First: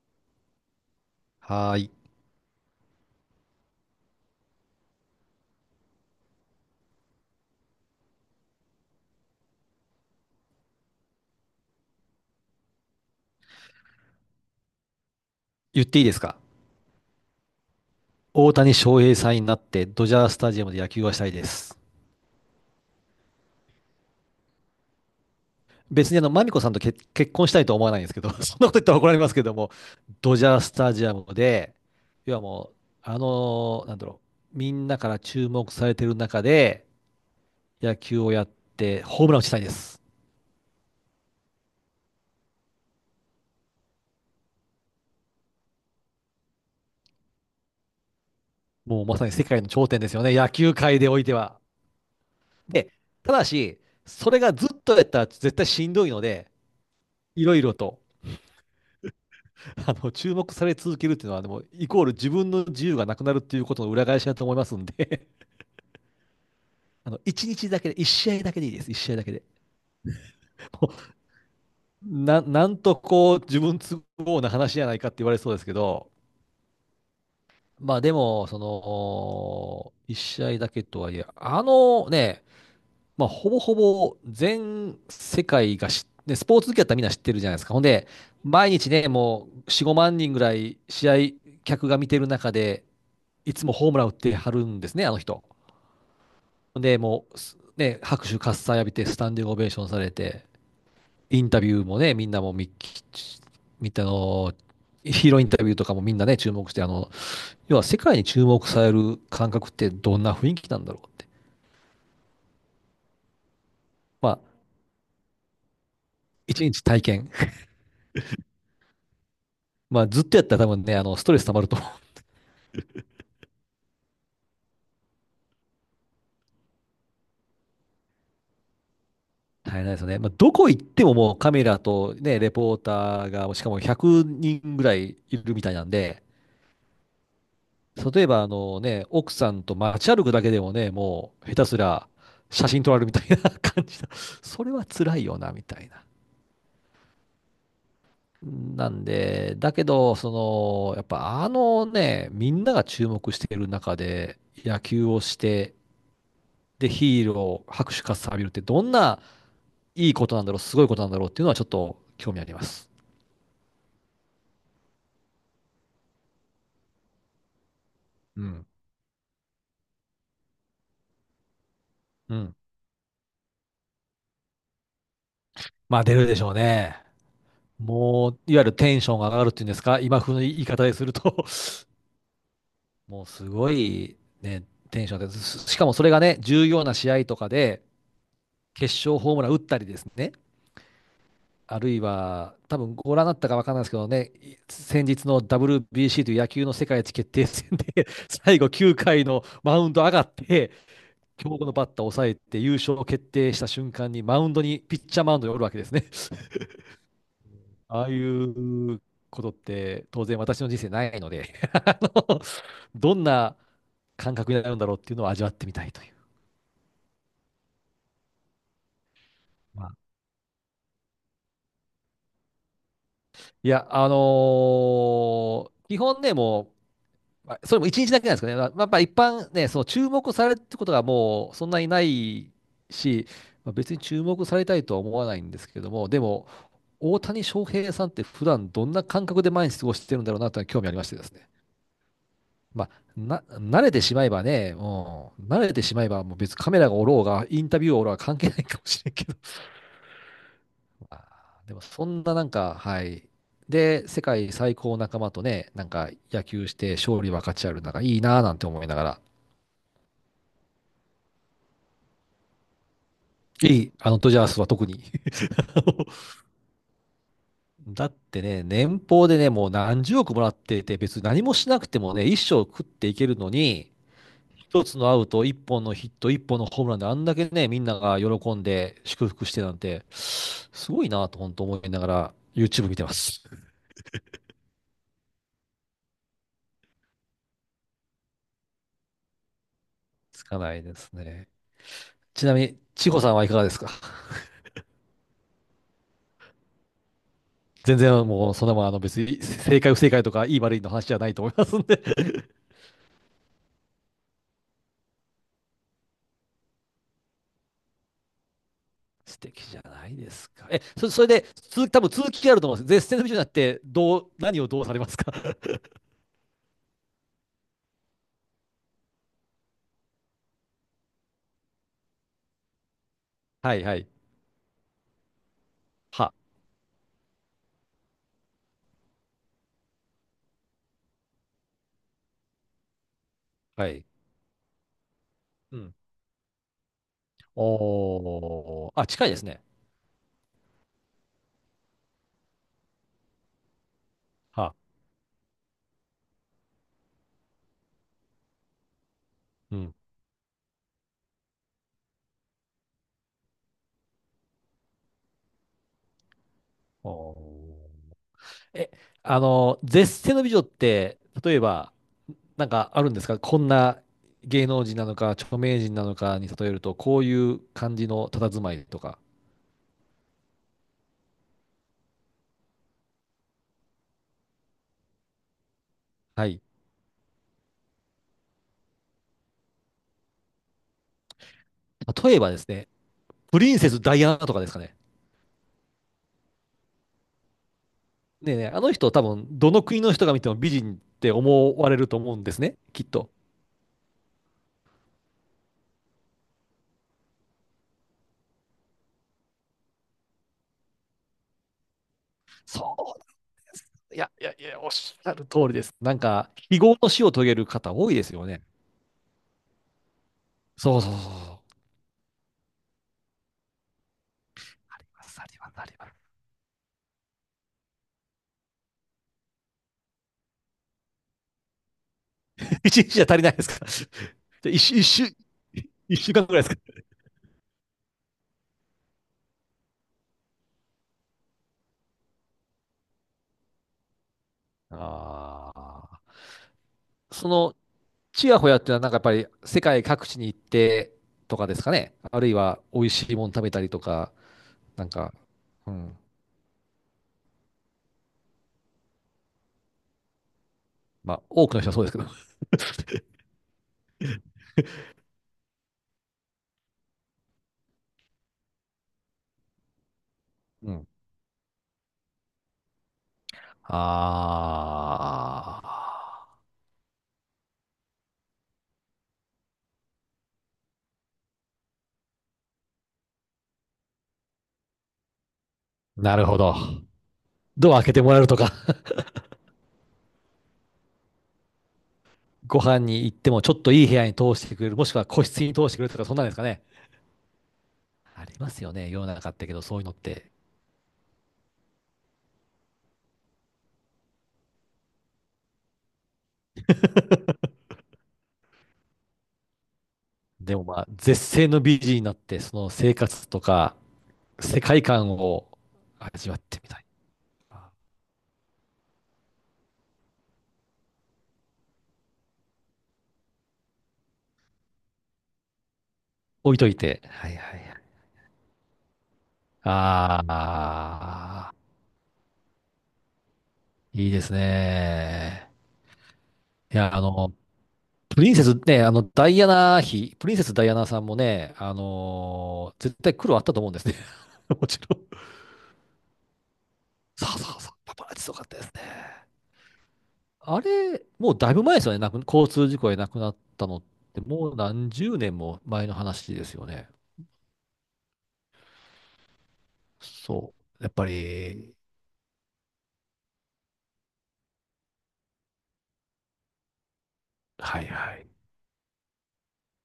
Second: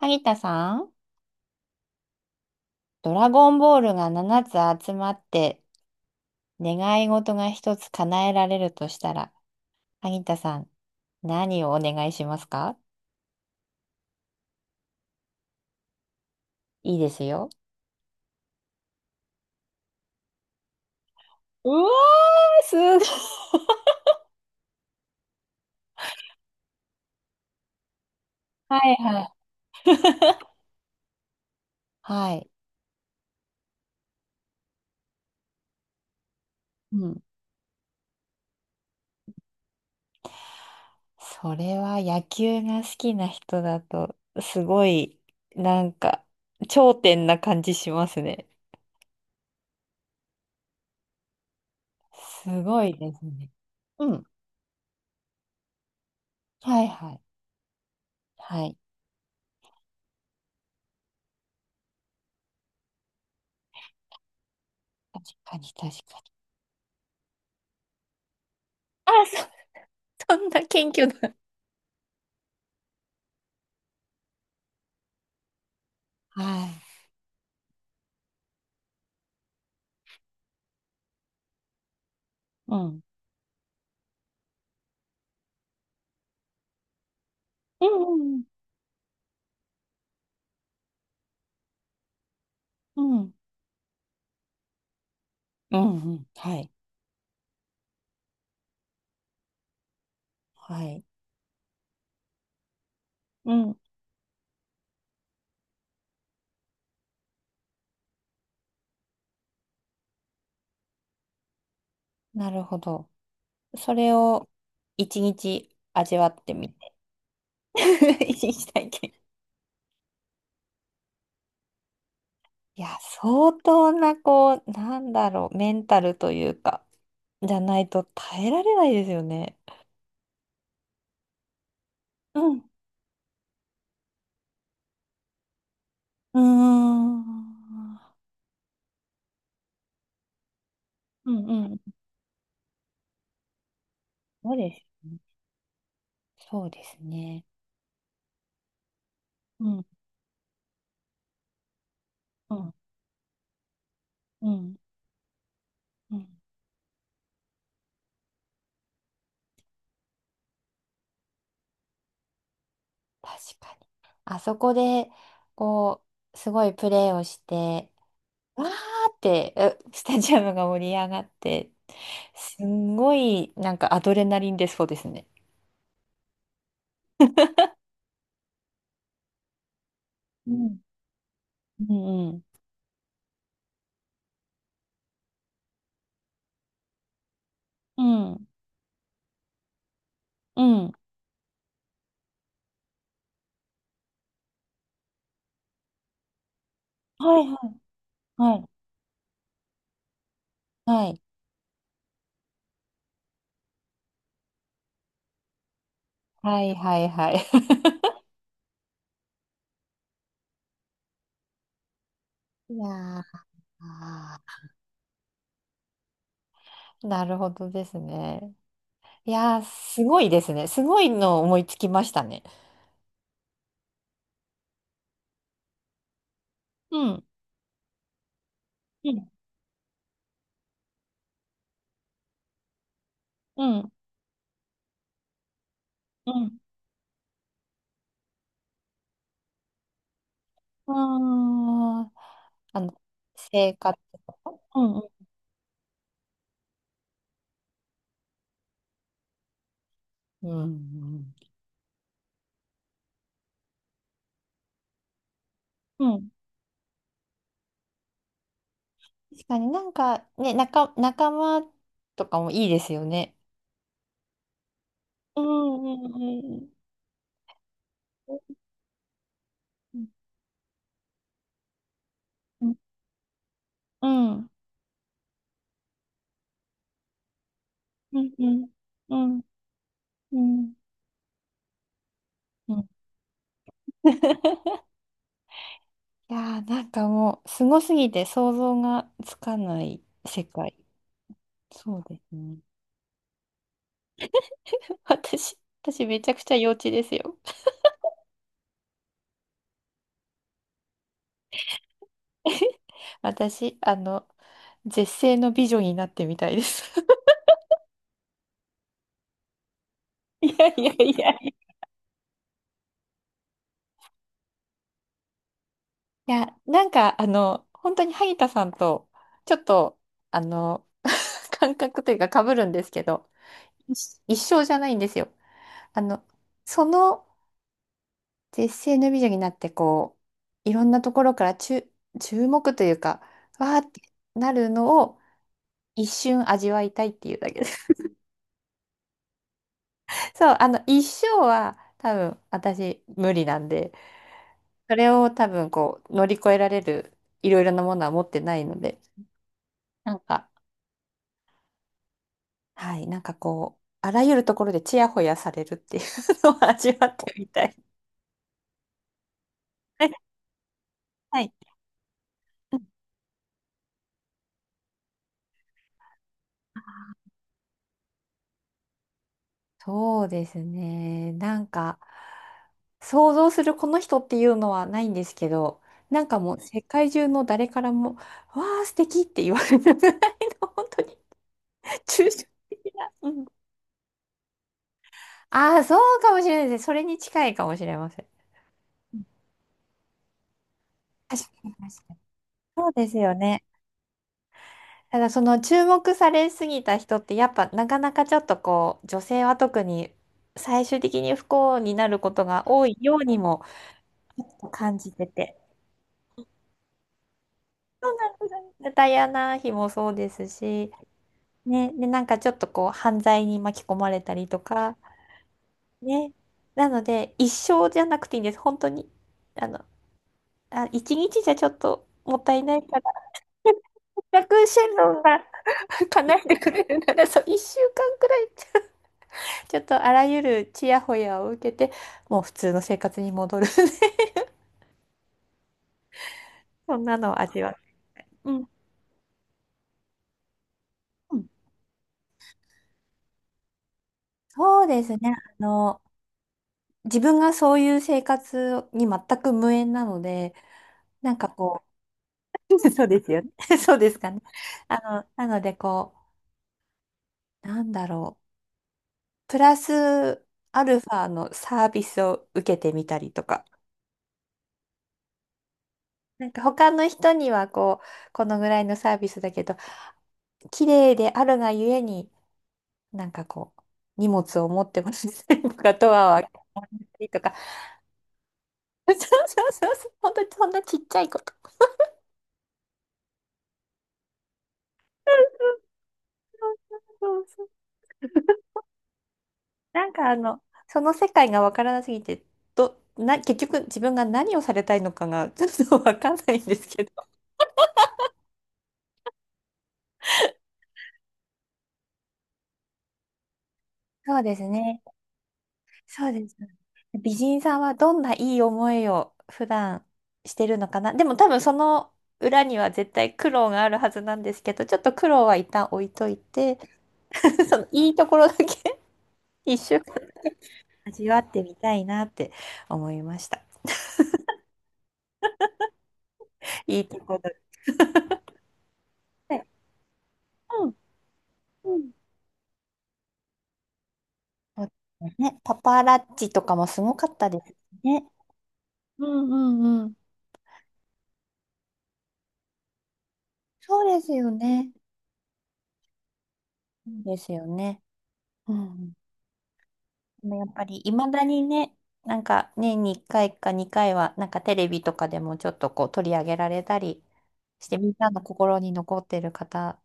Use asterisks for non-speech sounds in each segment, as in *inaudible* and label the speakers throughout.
Speaker 1: 萩田さん、
Speaker 2: はーい。
Speaker 1: ドラゴンボールが7つ集まって願い事が1つ叶えられるとしたら、萩田さん、何をお願いしますか？
Speaker 2: 言っていいですか？
Speaker 1: いいですよ。
Speaker 2: 大谷翔平さんになってドジャースタジアムで野球がしたいで
Speaker 1: う
Speaker 2: す。
Speaker 1: わー、すごい。
Speaker 2: 別にマミコさんと結婚したいとは思わないんですけど、*laughs* そんなこと
Speaker 1: は
Speaker 2: 言った
Speaker 1: い
Speaker 2: ら怒られ
Speaker 1: は
Speaker 2: ま
Speaker 1: い。
Speaker 2: すけども、ドジャースタジアムで、
Speaker 1: は
Speaker 2: 要は
Speaker 1: い。
Speaker 2: もう、あのーなんだろみんなから注目されてる中で
Speaker 1: うん。
Speaker 2: 野球をやってホームランを打ちたいです。
Speaker 1: それは野球が好きな人だと、すごい、なんか、頂点な感じしますね。
Speaker 2: もうまさに世界の頂点ですよね、野球界でおいては。
Speaker 1: すご
Speaker 2: で、
Speaker 1: いです
Speaker 2: ただ
Speaker 1: ね。
Speaker 2: し、
Speaker 1: うん。
Speaker 2: それがずっとやったら絶対しんどいので、
Speaker 1: はいはい。
Speaker 2: いろいろと。
Speaker 1: はい。
Speaker 2: 注目され続けるっていうのは、でも、イコール自分の自由がなくなるっていうことの裏返しだと思いますん
Speaker 1: 確
Speaker 2: で、
Speaker 1: かに確かに。
Speaker 2: *laughs* 一日だけで、一試合だけでいいです、一試合だけで。
Speaker 1: あ、そんな
Speaker 2: もう
Speaker 1: 謙虚な。
Speaker 2: なんとこう、自分都合な話じゃないかって言われそうですけど、
Speaker 1: はい。
Speaker 2: まあでも、その、一試合だけとはいえ、あのね、
Speaker 1: うん。
Speaker 2: まあ、ほぼほぼ全世界が知って、スポーツ好きだったらみんな知ってるじゃないですか。ほん
Speaker 1: う
Speaker 2: で、
Speaker 1: んうん
Speaker 2: 毎日ね、もう4、5万人ぐらい試合客が見てる中で、
Speaker 1: うん。うん。
Speaker 2: いつもホームラン打ってはるんですね、あの人。
Speaker 1: うんうん。はい。
Speaker 2: ほんで、もう、拍手喝采浴びて、スタンディングオベーションされて、
Speaker 1: はい。
Speaker 2: インタビューもね、みんなもみ、
Speaker 1: うん、はいはい、うん、
Speaker 2: みたの、ヒーローインタビューとかもみんなね、注目して、要は世界に注目される感覚ってどんな雰囲気なんだろうって。
Speaker 1: なるほど。それ
Speaker 2: まあ、
Speaker 1: を一日味わって
Speaker 2: 一
Speaker 1: み
Speaker 2: 日
Speaker 1: て。
Speaker 2: 体験。
Speaker 1: *laughs* 一日体験。
Speaker 2: まあ、ずっとやったら多分ね、ストレス溜まると
Speaker 1: いや、相当な、こう、なんだろう、メンタルというか、じゃないと耐えられないですよね。
Speaker 2: *laughs* 大変なんですよね。*laughs* まあ、どこ行ってももうカメラとね、
Speaker 1: う
Speaker 2: レ
Speaker 1: ん。
Speaker 2: ポーターが、しかも100人ぐらいいるみたいなんで、
Speaker 1: うーん。
Speaker 2: 例えば奥さんと街歩くだけでもね、
Speaker 1: う
Speaker 2: もう
Speaker 1: ん
Speaker 2: 下手
Speaker 1: う
Speaker 2: す
Speaker 1: ん。
Speaker 2: ら写真撮られるみたいな *laughs* 感じだ。*laughs*
Speaker 1: そう
Speaker 2: それ
Speaker 1: で
Speaker 2: は
Speaker 1: す
Speaker 2: 辛
Speaker 1: ね。
Speaker 2: いよな、みたいな。
Speaker 1: そうですね。
Speaker 2: なんで、
Speaker 1: う
Speaker 2: だけ
Speaker 1: ん。
Speaker 2: ど、その、やっぱみ
Speaker 1: う
Speaker 2: んな
Speaker 1: ん。
Speaker 2: が注目している中で
Speaker 1: うん。
Speaker 2: 野球をして、
Speaker 1: うん、
Speaker 2: で、ヒーロー、拍手喝采浴びるってどんないいことなんだろう、すごいことなんだろうっていうのはちょっと興味あります。
Speaker 1: 確かに。あそこで、こう、すごいプレーをして、
Speaker 2: う
Speaker 1: わ
Speaker 2: ん。
Speaker 1: ーって、え *laughs* スタジアムが盛り上がって、
Speaker 2: うん。
Speaker 1: すんごい、なんかアドレナリン出そうですね。
Speaker 2: まあ出るでしょうね。もう、いわゆるテンションが上がるっていうんですか、今風の
Speaker 1: う
Speaker 2: 言い
Speaker 1: ん。
Speaker 2: 方ですると
Speaker 1: うん。
Speaker 2: *laughs* もうすごいね、テンションが上です。しかもそれがね、重要な試合とかで、
Speaker 1: うん。
Speaker 2: 決勝ホームラン打ったりですね、
Speaker 1: うん。うん、
Speaker 2: あるいは、多分ご覧になったか分からないですけどね、い先日の WBC という野球の世界一決
Speaker 1: はい
Speaker 2: 定
Speaker 1: は
Speaker 2: 戦
Speaker 1: い。
Speaker 2: で *laughs*
Speaker 1: は
Speaker 2: 最
Speaker 1: い。
Speaker 2: 後9回のマウンド上がって、
Speaker 1: はい。
Speaker 2: 強豪のバッターを抑えて優勝を決定した瞬間にマウンドに、ピッチャーマウンドにおるわけですね。*laughs*
Speaker 1: はいはいはい。*laughs*
Speaker 2: ああいうことって当然私の人生ないので *laughs* あの
Speaker 1: い
Speaker 2: ど
Speaker 1: や
Speaker 2: ん
Speaker 1: ー、
Speaker 2: な感覚になるんだろうっていうのを味わってみたいという。
Speaker 1: なるほどですね。いやー、
Speaker 2: まあ、
Speaker 1: すごいですね。すごいの思いつきましたね。
Speaker 2: いや、基本ね、も
Speaker 1: うん。
Speaker 2: う、まあそれも一日だけなんですかね。まあ、やっぱ
Speaker 1: う
Speaker 2: 一
Speaker 1: ん。
Speaker 2: 般ね、その注目されるってことがもうそんなにないし、
Speaker 1: う
Speaker 2: まあ
Speaker 1: ん。
Speaker 2: 別に注目されたいとは思わないんですけども、で
Speaker 1: う
Speaker 2: も、
Speaker 1: ん。
Speaker 2: 大谷翔平さんって普段どんな感覚で毎日過ごしてるんだろうなというのは興味ありましてですね。
Speaker 1: あー、
Speaker 2: まあ、
Speaker 1: 生
Speaker 2: 慣れ
Speaker 1: 活。
Speaker 2: てしまえばね、
Speaker 1: う
Speaker 2: う
Speaker 1: んうん
Speaker 2: ん、慣れてしまえばもう別にカメラがおろうが、インタビューがおろうが関係ないかもしれんけど。*laughs*
Speaker 1: う
Speaker 2: あ
Speaker 1: ん
Speaker 2: ーでもそんななんか、はい。で、世界最高仲間とね、なん
Speaker 1: う
Speaker 2: か
Speaker 1: んうん、
Speaker 2: 野球して勝利分かち合うなんかいいなぁなんて思いながら。
Speaker 1: 確かになんかね、仲間とかもいいですよね。
Speaker 2: いい、あのドジャースは特に。*laughs*
Speaker 1: う
Speaker 2: あの
Speaker 1: んうんうん
Speaker 2: だってね、年俸でね、もう何十億もらってて、別に何もしなくてもね、一生
Speaker 1: うん
Speaker 2: 食っていけるのに、
Speaker 1: うん
Speaker 2: 一つのアウト、一本のヒット、一本のホームランであんだけね、みんなが
Speaker 1: うんう
Speaker 2: 喜ん
Speaker 1: ん
Speaker 2: で
Speaker 1: う
Speaker 2: 祝
Speaker 1: ん
Speaker 2: 福してなんて、
Speaker 1: うん
Speaker 2: すごいなと本当思いながら
Speaker 1: う
Speaker 2: YouTube
Speaker 1: ん
Speaker 2: 見てます。
Speaker 1: *laughs* いやー、なんかもうすごすぎて想像がつかない
Speaker 2: つ
Speaker 1: 世
Speaker 2: か
Speaker 1: 界。
Speaker 2: ないですね。
Speaker 1: そうです
Speaker 2: ちな
Speaker 1: ね。
Speaker 2: みに、千穂さんはいかがですか？
Speaker 1: *laughs* 私、私めちゃくちゃ幼稚ですよ。
Speaker 2: 全然もうそんなもん別に正解不正解とかいい悪いの話じゃないと思いますんで
Speaker 1: 私、絶世の美女になってみたいです。*laughs*
Speaker 2: *laughs* 素敵じゃないで
Speaker 1: い
Speaker 2: すか。
Speaker 1: や
Speaker 2: え、
Speaker 1: いやい
Speaker 2: それ
Speaker 1: やい
Speaker 2: で、
Speaker 1: や
Speaker 2: 続き、多分続きがあると思うんです。絶世の美女になって、どう、何をどうされますか？ *laughs*
Speaker 1: いや、なんか、本当に萩田さんと、ちょっと、あの、*laughs* 感覚というか被るんですけど、
Speaker 2: はいはい。
Speaker 1: 一緒じゃないんですよ。あの、
Speaker 2: は、
Speaker 1: その絶世の美女になって、こう、いろんなところから注目というか、わー
Speaker 2: は
Speaker 1: って
Speaker 2: い。
Speaker 1: なるのを
Speaker 2: うん。
Speaker 1: 一瞬味わいたいっていうだけです。
Speaker 2: おー、あ、近いですね。
Speaker 1: *laughs* そう、一生は多分私無理なんで、
Speaker 2: は、
Speaker 1: それを多分こう、乗り越えられるいろいろなものは持ってないので、
Speaker 2: うん。
Speaker 1: なんか、はい、なんかこう、あらゆるところでちやほやされるっていうのを *laughs* 味わっ
Speaker 2: お
Speaker 1: てみたい。
Speaker 2: ー。え、絶世
Speaker 1: *laughs*
Speaker 2: の美女って、
Speaker 1: はい。
Speaker 2: 例えば、なん
Speaker 1: うん、
Speaker 2: かあるんですか？こんな芸能人なのか、著名人なのかに例えると、こういう感じの佇まいとか。
Speaker 1: そうですね。なんか、想像するこの人っていうのはないんですけど、なんか
Speaker 2: は
Speaker 1: もう
Speaker 2: い。
Speaker 1: 世界中の誰からも、わあ、素敵って言われるぐらいの、本当に抽
Speaker 2: 例え
Speaker 1: 象
Speaker 2: ばですね、
Speaker 1: 的な。うん、
Speaker 2: プリンセスダイアナとかですかね。
Speaker 1: ああ、そうかもしれないです。それに近いかもしれません。
Speaker 2: ねえねえ、あの人
Speaker 1: う
Speaker 2: 多
Speaker 1: ん、
Speaker 2: 分、どの国の人が見ても美人って
Speaker 1: 確かに、
Speaker 2: 思われ
Speaker 1: 確
Speaker 2: る
Speaker 1: か
Speaker 2: と
Speaker 1: に。
Speaker 2: 思うんですね、
Speaker 1: そう
Speaker 2: きっ
Speaker 1: です
Speaker 2: と。
Speaker 1: よね。ただその注目されすぎた人ってやっぱなかなかちょっとこう女性は特に最終的に不幸になることが多い
Speaker 2: そ
Speaker 1: よ
Speaker 2: う
Speaker 1: う
Speaker 2: で
Speaker 1: にも
Speaker 2: す。いや、
Speaker 1: ち
Speaker 2: い
Speaker 1: ょ
Speaker 2: や、
Speaker 1: っ
Speaker 2: い
Speaker 1: と
Speaker 2: や、おっ
Speaker 1: 感じ
Speaker 2: し
Speaker 1: て
Speaker 2: ゃる
Speaker 1: て。
Speaker 2: 通りです。なんか、非業の死を遂げる方
Speaker 1: そ
Speaker 2: 多い
Speaker 1: う
Speaker 2: で
Speaker 1: なん
Speaker 2: す
Speaker 1: で
Speaker 2: よね。
Speaker 1: すね、ダイアナ妃もそうですし、
Speaker 2: そうそうそうそう。わ
Speaker 1: ね、で、なんかちょっとこう犯罪に巻き込まれたりとか、
Speaker 2: かりますわかります
Speaker 1: ね。なので一生じゃなくていいんです。本当に。あの、あ、一日じゃちょっともったいな
Speaker 2: *laughs*
Speaker 1: い
Speaker 2: 一
Speaker 1: から、
Speaker 2: 日じゃ足りないです
Speaker 1: *laughs*
Speaker 2: か？じ
Speaker 1: せっかく
Speaker 2: ゃ *laughs* 一
Speaker 1: シェン
Speaker 2: 週、一
Speaker 1: ロン
Speaker 2: 週、
Speaker 1: が
Speaker 2: 一週
Speaker 1: 叶え
Speaker 2: 間く
Speaker 1: て
Speaker 2: らいで
Speaker 1: く
Speaker 2: すか？
Speaker 1: れるなら、そう、一週間くらい。ちょっとあらゆるちやほやを受けて、もう普通の生活に戻るね *laughs*
Speaker 2: ああ。
Speaker 1: そんなのを
Speaker 2: そ
Speaker 1: 味わ
Speaker 2: の、ち
Speaker 1: う。う
Speaker 2: や
Speaker 1: ん。
Speaker 2: ほやっていうのはなんかやっぱり世界各地に行って
Speaker 1: うん、
Speaker 2: とかですかね。あるいは美味しいもの食べたりとか、
Speaker 1: そうで
Speaker 2: なん
Speaker 1: すね。
Speaker 2: か、
Speaker 1: あ
Speaker 2: う
Speaker 1: の、
Speaker 2: ん。
Speaker 1: 自分がそういう生活に全く無縁なので、な
Speaker 2: ま
Speaker 1: ん
Speaker 2: あ、
Speaker 1: か
Speaker 2: 多くの
Speaker 1: こ
Speaker 2: 人はそうですけど。
Speaker 1: う、*laughs* そうですよね。*laughs* そうですかね。なのでこう、なんだろう。プラスア
Speaker 2: う
Speaker 1: ルフ
Speaker 2: ん。
Speaker 1: ァのサービスを受けてみたりとか。
Speaker 2: あ
Speaker 1: な
Speaker 2: あ。
Speaker 1: んか他の人にはこう、このぐらいのサービスだけど、綺麗であるがゆえになんかこう、荷物を持ってもらったりとか、ド
Speaker 2: な
Speaker 1: アを開
Speaker 2: る
Speaker 1: け
Speaker 2: ほ
Speaker 1: て
Speaker 2: ど。
Speaker 1: もらったりとか、
Speaker 2: ドア開けてもらえるとか。*laughs*
Speaker 1: *laughs* そうそうそうそう、本当にそんなちっちゃいこと。
Speaker 2: ご飯に行ってもちょっといい部屋に通してくれる、もしくは個室に通してくれるとか、そんなんですかね。
Speaker 1: そうそう。
Speaker 2: ありますよね、世の中ってけど、そうい
Speaker 1: な
Speaker 2: う
Speaker 1: ん
Speaker 2: のっ
Speaker 1: か
Speaker 2: て。
Speaker 1: その世界がわからなすぎて、結局自分が何をされたいのかがちょっとわかんないんですけど。
Speaker 2: でもまあ、絶世の美人になって、その生活とか、
Speaker 1: そうです
Speaker 2: 世
Speaker 1: ね。
Speaker 2: 界観を
Speaker 1: そうで
Speaker 2: 味
Speaker 1: す。
Speaker 2: わってみたい。
Speaker 1: 美人さんはどんないい思いを普段してるのかな。でも多分その裏には絶対苦労があるはずなんですけど、ちょっと苦労は一旦置いとい
Speaker 2: 置
Speaker 1: て、
Speaker 2: いといて。はいはい
Speaker 1: *laughs*
Speaker 2: は
Speaker 1: そ
Speaker 2: い。
Speaker 1: のいいところだけ一瞬
Speaker 2: あ
Speaker 1: 味わって
Speaker 2: あ、
Speaker 1: みたいなって思いました。
Speaker 2: いいですね。い
Speaker 1: いい
Speaker 2: や、
Speaker 1: ところ
Speaker 2: プリンセスね、ダイ
Speaker 1: で。
Speaker 2: アナ妃、プリンセスダイアナさんもね、絶対苦労あったと思うんですね。*laughs*
Speaker 1: そ
Speaker 2: も
Speaker 1: う
Speaker 2: ちろん。
Speaker 1: ですね、パパラッチとかもすごかっ
Speaker 2: そ
Speaker 1: た
Speaker 2: う
Speaker 1: です
Speaker 2: そうそう、パ
Speaker 1: ね。
Speaker 2: パラッチすごかったですね。あれ、もうだいぶ前ですよね。交通事故で亡くなったのっ
Speaker 1: そうです
Speaker 2: て、
Speaker 1: よ
Speaker 2: もう
Speaker 1: ね。
Speaker 2: 何十年も前の話ですよね。
Speaker 1: そうですよね。うん。でもやっ
Speaker 2: そ
Speaker 1: ぱり
Speaker 2: う。や
Speaker 1: い
Speaker 2: っぱ
Speaker 1: まだにね、
Speaker 2: り、
Speaker 1: なんか年に1回か2回は、なんかテレビとかでもちょっとこう取り上げられたりして、
Speaker 2: はい
Speaker 1: みんな
Speaker 2: は
Speaker 1: の
Speaker 2: い。
Speaker 1: 心に残ってる方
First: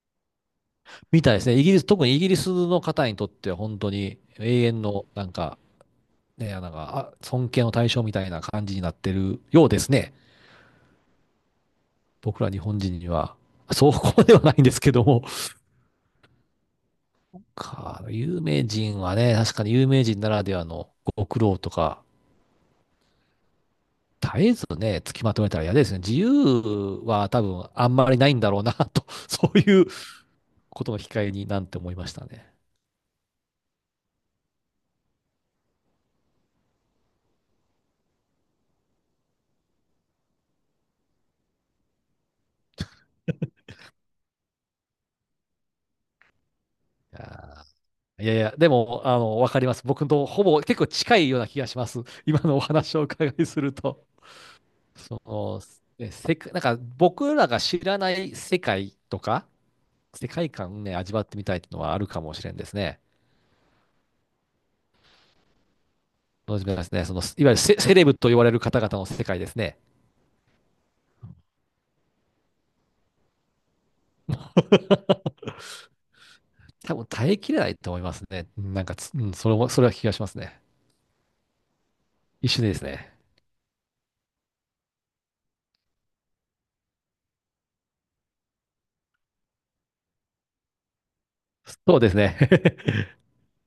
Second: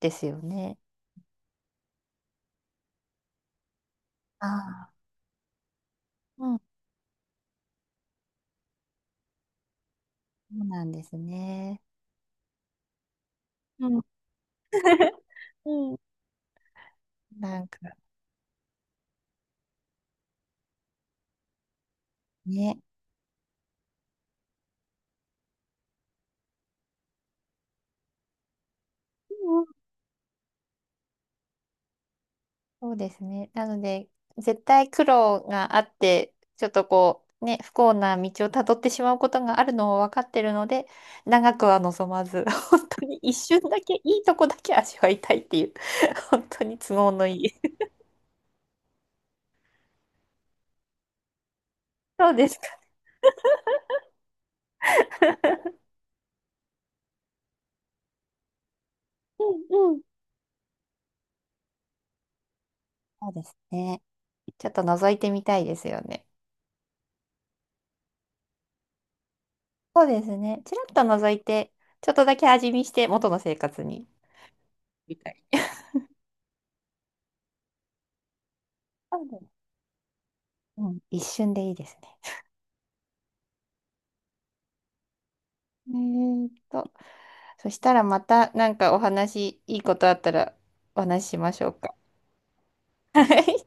Speaker 1: ですよね。
Speaker 2: みたいですね。イギリス、特にイギリスの方にとっては本当に
Speaker 1: あ
Speaker 2: 永遠
Speaker 1: あ。
Speaker 2: の、なんか、
Speaker 1: う
Speaker 2: ね、
Speaker 1: ん、
Speaker 2: なん
Speaker 1: そ
Speaker 2: か、あ、尊敬の対象みたいな感じになってるようですね。
Speaker 1: うなんですね。
Speaker 2: 僕ら日本人には。
Speaker 1: う
Speaker 2: そう
Speaker 1: ん。
Speaker 2: こまではないんですけど
Speaker 1: *laughs*
Speaker 2: も。
Speaker 1: うん、なんか
Speaker 2: 有名人はね、確かに有名人ならではのご苦労とか、
Speaker 1: ね。
Speaker 2: 絶えずね、つきまとめたら嫌ですね。自由は多分あんまりないんだろうな、と、そう
Speaker 1: うん、
Speaker 2: いうことの控えになんて思いましたね。
Speaker 1: そうですね。なので、絶対苦労があって、ちょっとこう、ね、不幸な道をたどってしまうことがあるのを分かってるので、長くは望まず、*laughs* 本当に一瞬だけ、いいとこだけ味わいたいっていう、*laughs* 本当に都合
Speaker 2: い
Speaker 1: のいい。
Speaker 2: や
Speaker 1: *laughs*
Speaker 2: ー、いやいや、でも、わかります。僕とほぼ結構近いような気がします。*laughs*
Speaker 1: そう
Speaker 2: 今
Speaker 1: で
Speaker 2: の
Speaker 1: す
Speaker 2: お
Speaker 1: か。
Speaker 2: 話をお伺いすると。そ
Speaker 1: *laughs*
Speaker 2: の、ねせか、なんか僕らが知らない世界とか、
Speaker 1: うんうん。
Speaker 2: 世界観をね、味わってみたいっていうのはあるかもしれんですね。
Speaker 1: そうですね。ちょっと覗いてみたいですよね。
Speaker 2: そうですね、その、いわゆるセレブと言われる方々の世界ですね。
Speaker 1: そうですね。ちらっと覗いて、ちょっとだけ味見して、元の生活に。みたい。
Speaker 2: 多分耐えきれないと思いますね。なんかつ、
Speaker 1: そ
Speaker 2: う
Speaker 1: う
Speaker 2: ん、
Speaker 1: で
Speaker 2: それ
Speaker 1: す。
Speaker 2: も、それは気がしますね。
Speaker 1: うん、一瞬でいいですね。
Speaker 2: 一緒ですね。
Speaker 1: えーっと。そしたらまたなんかお話、いいことあったらお話ししましょうか。
Speaker 2: そうですね。*laughs*
Speaker 1: はい。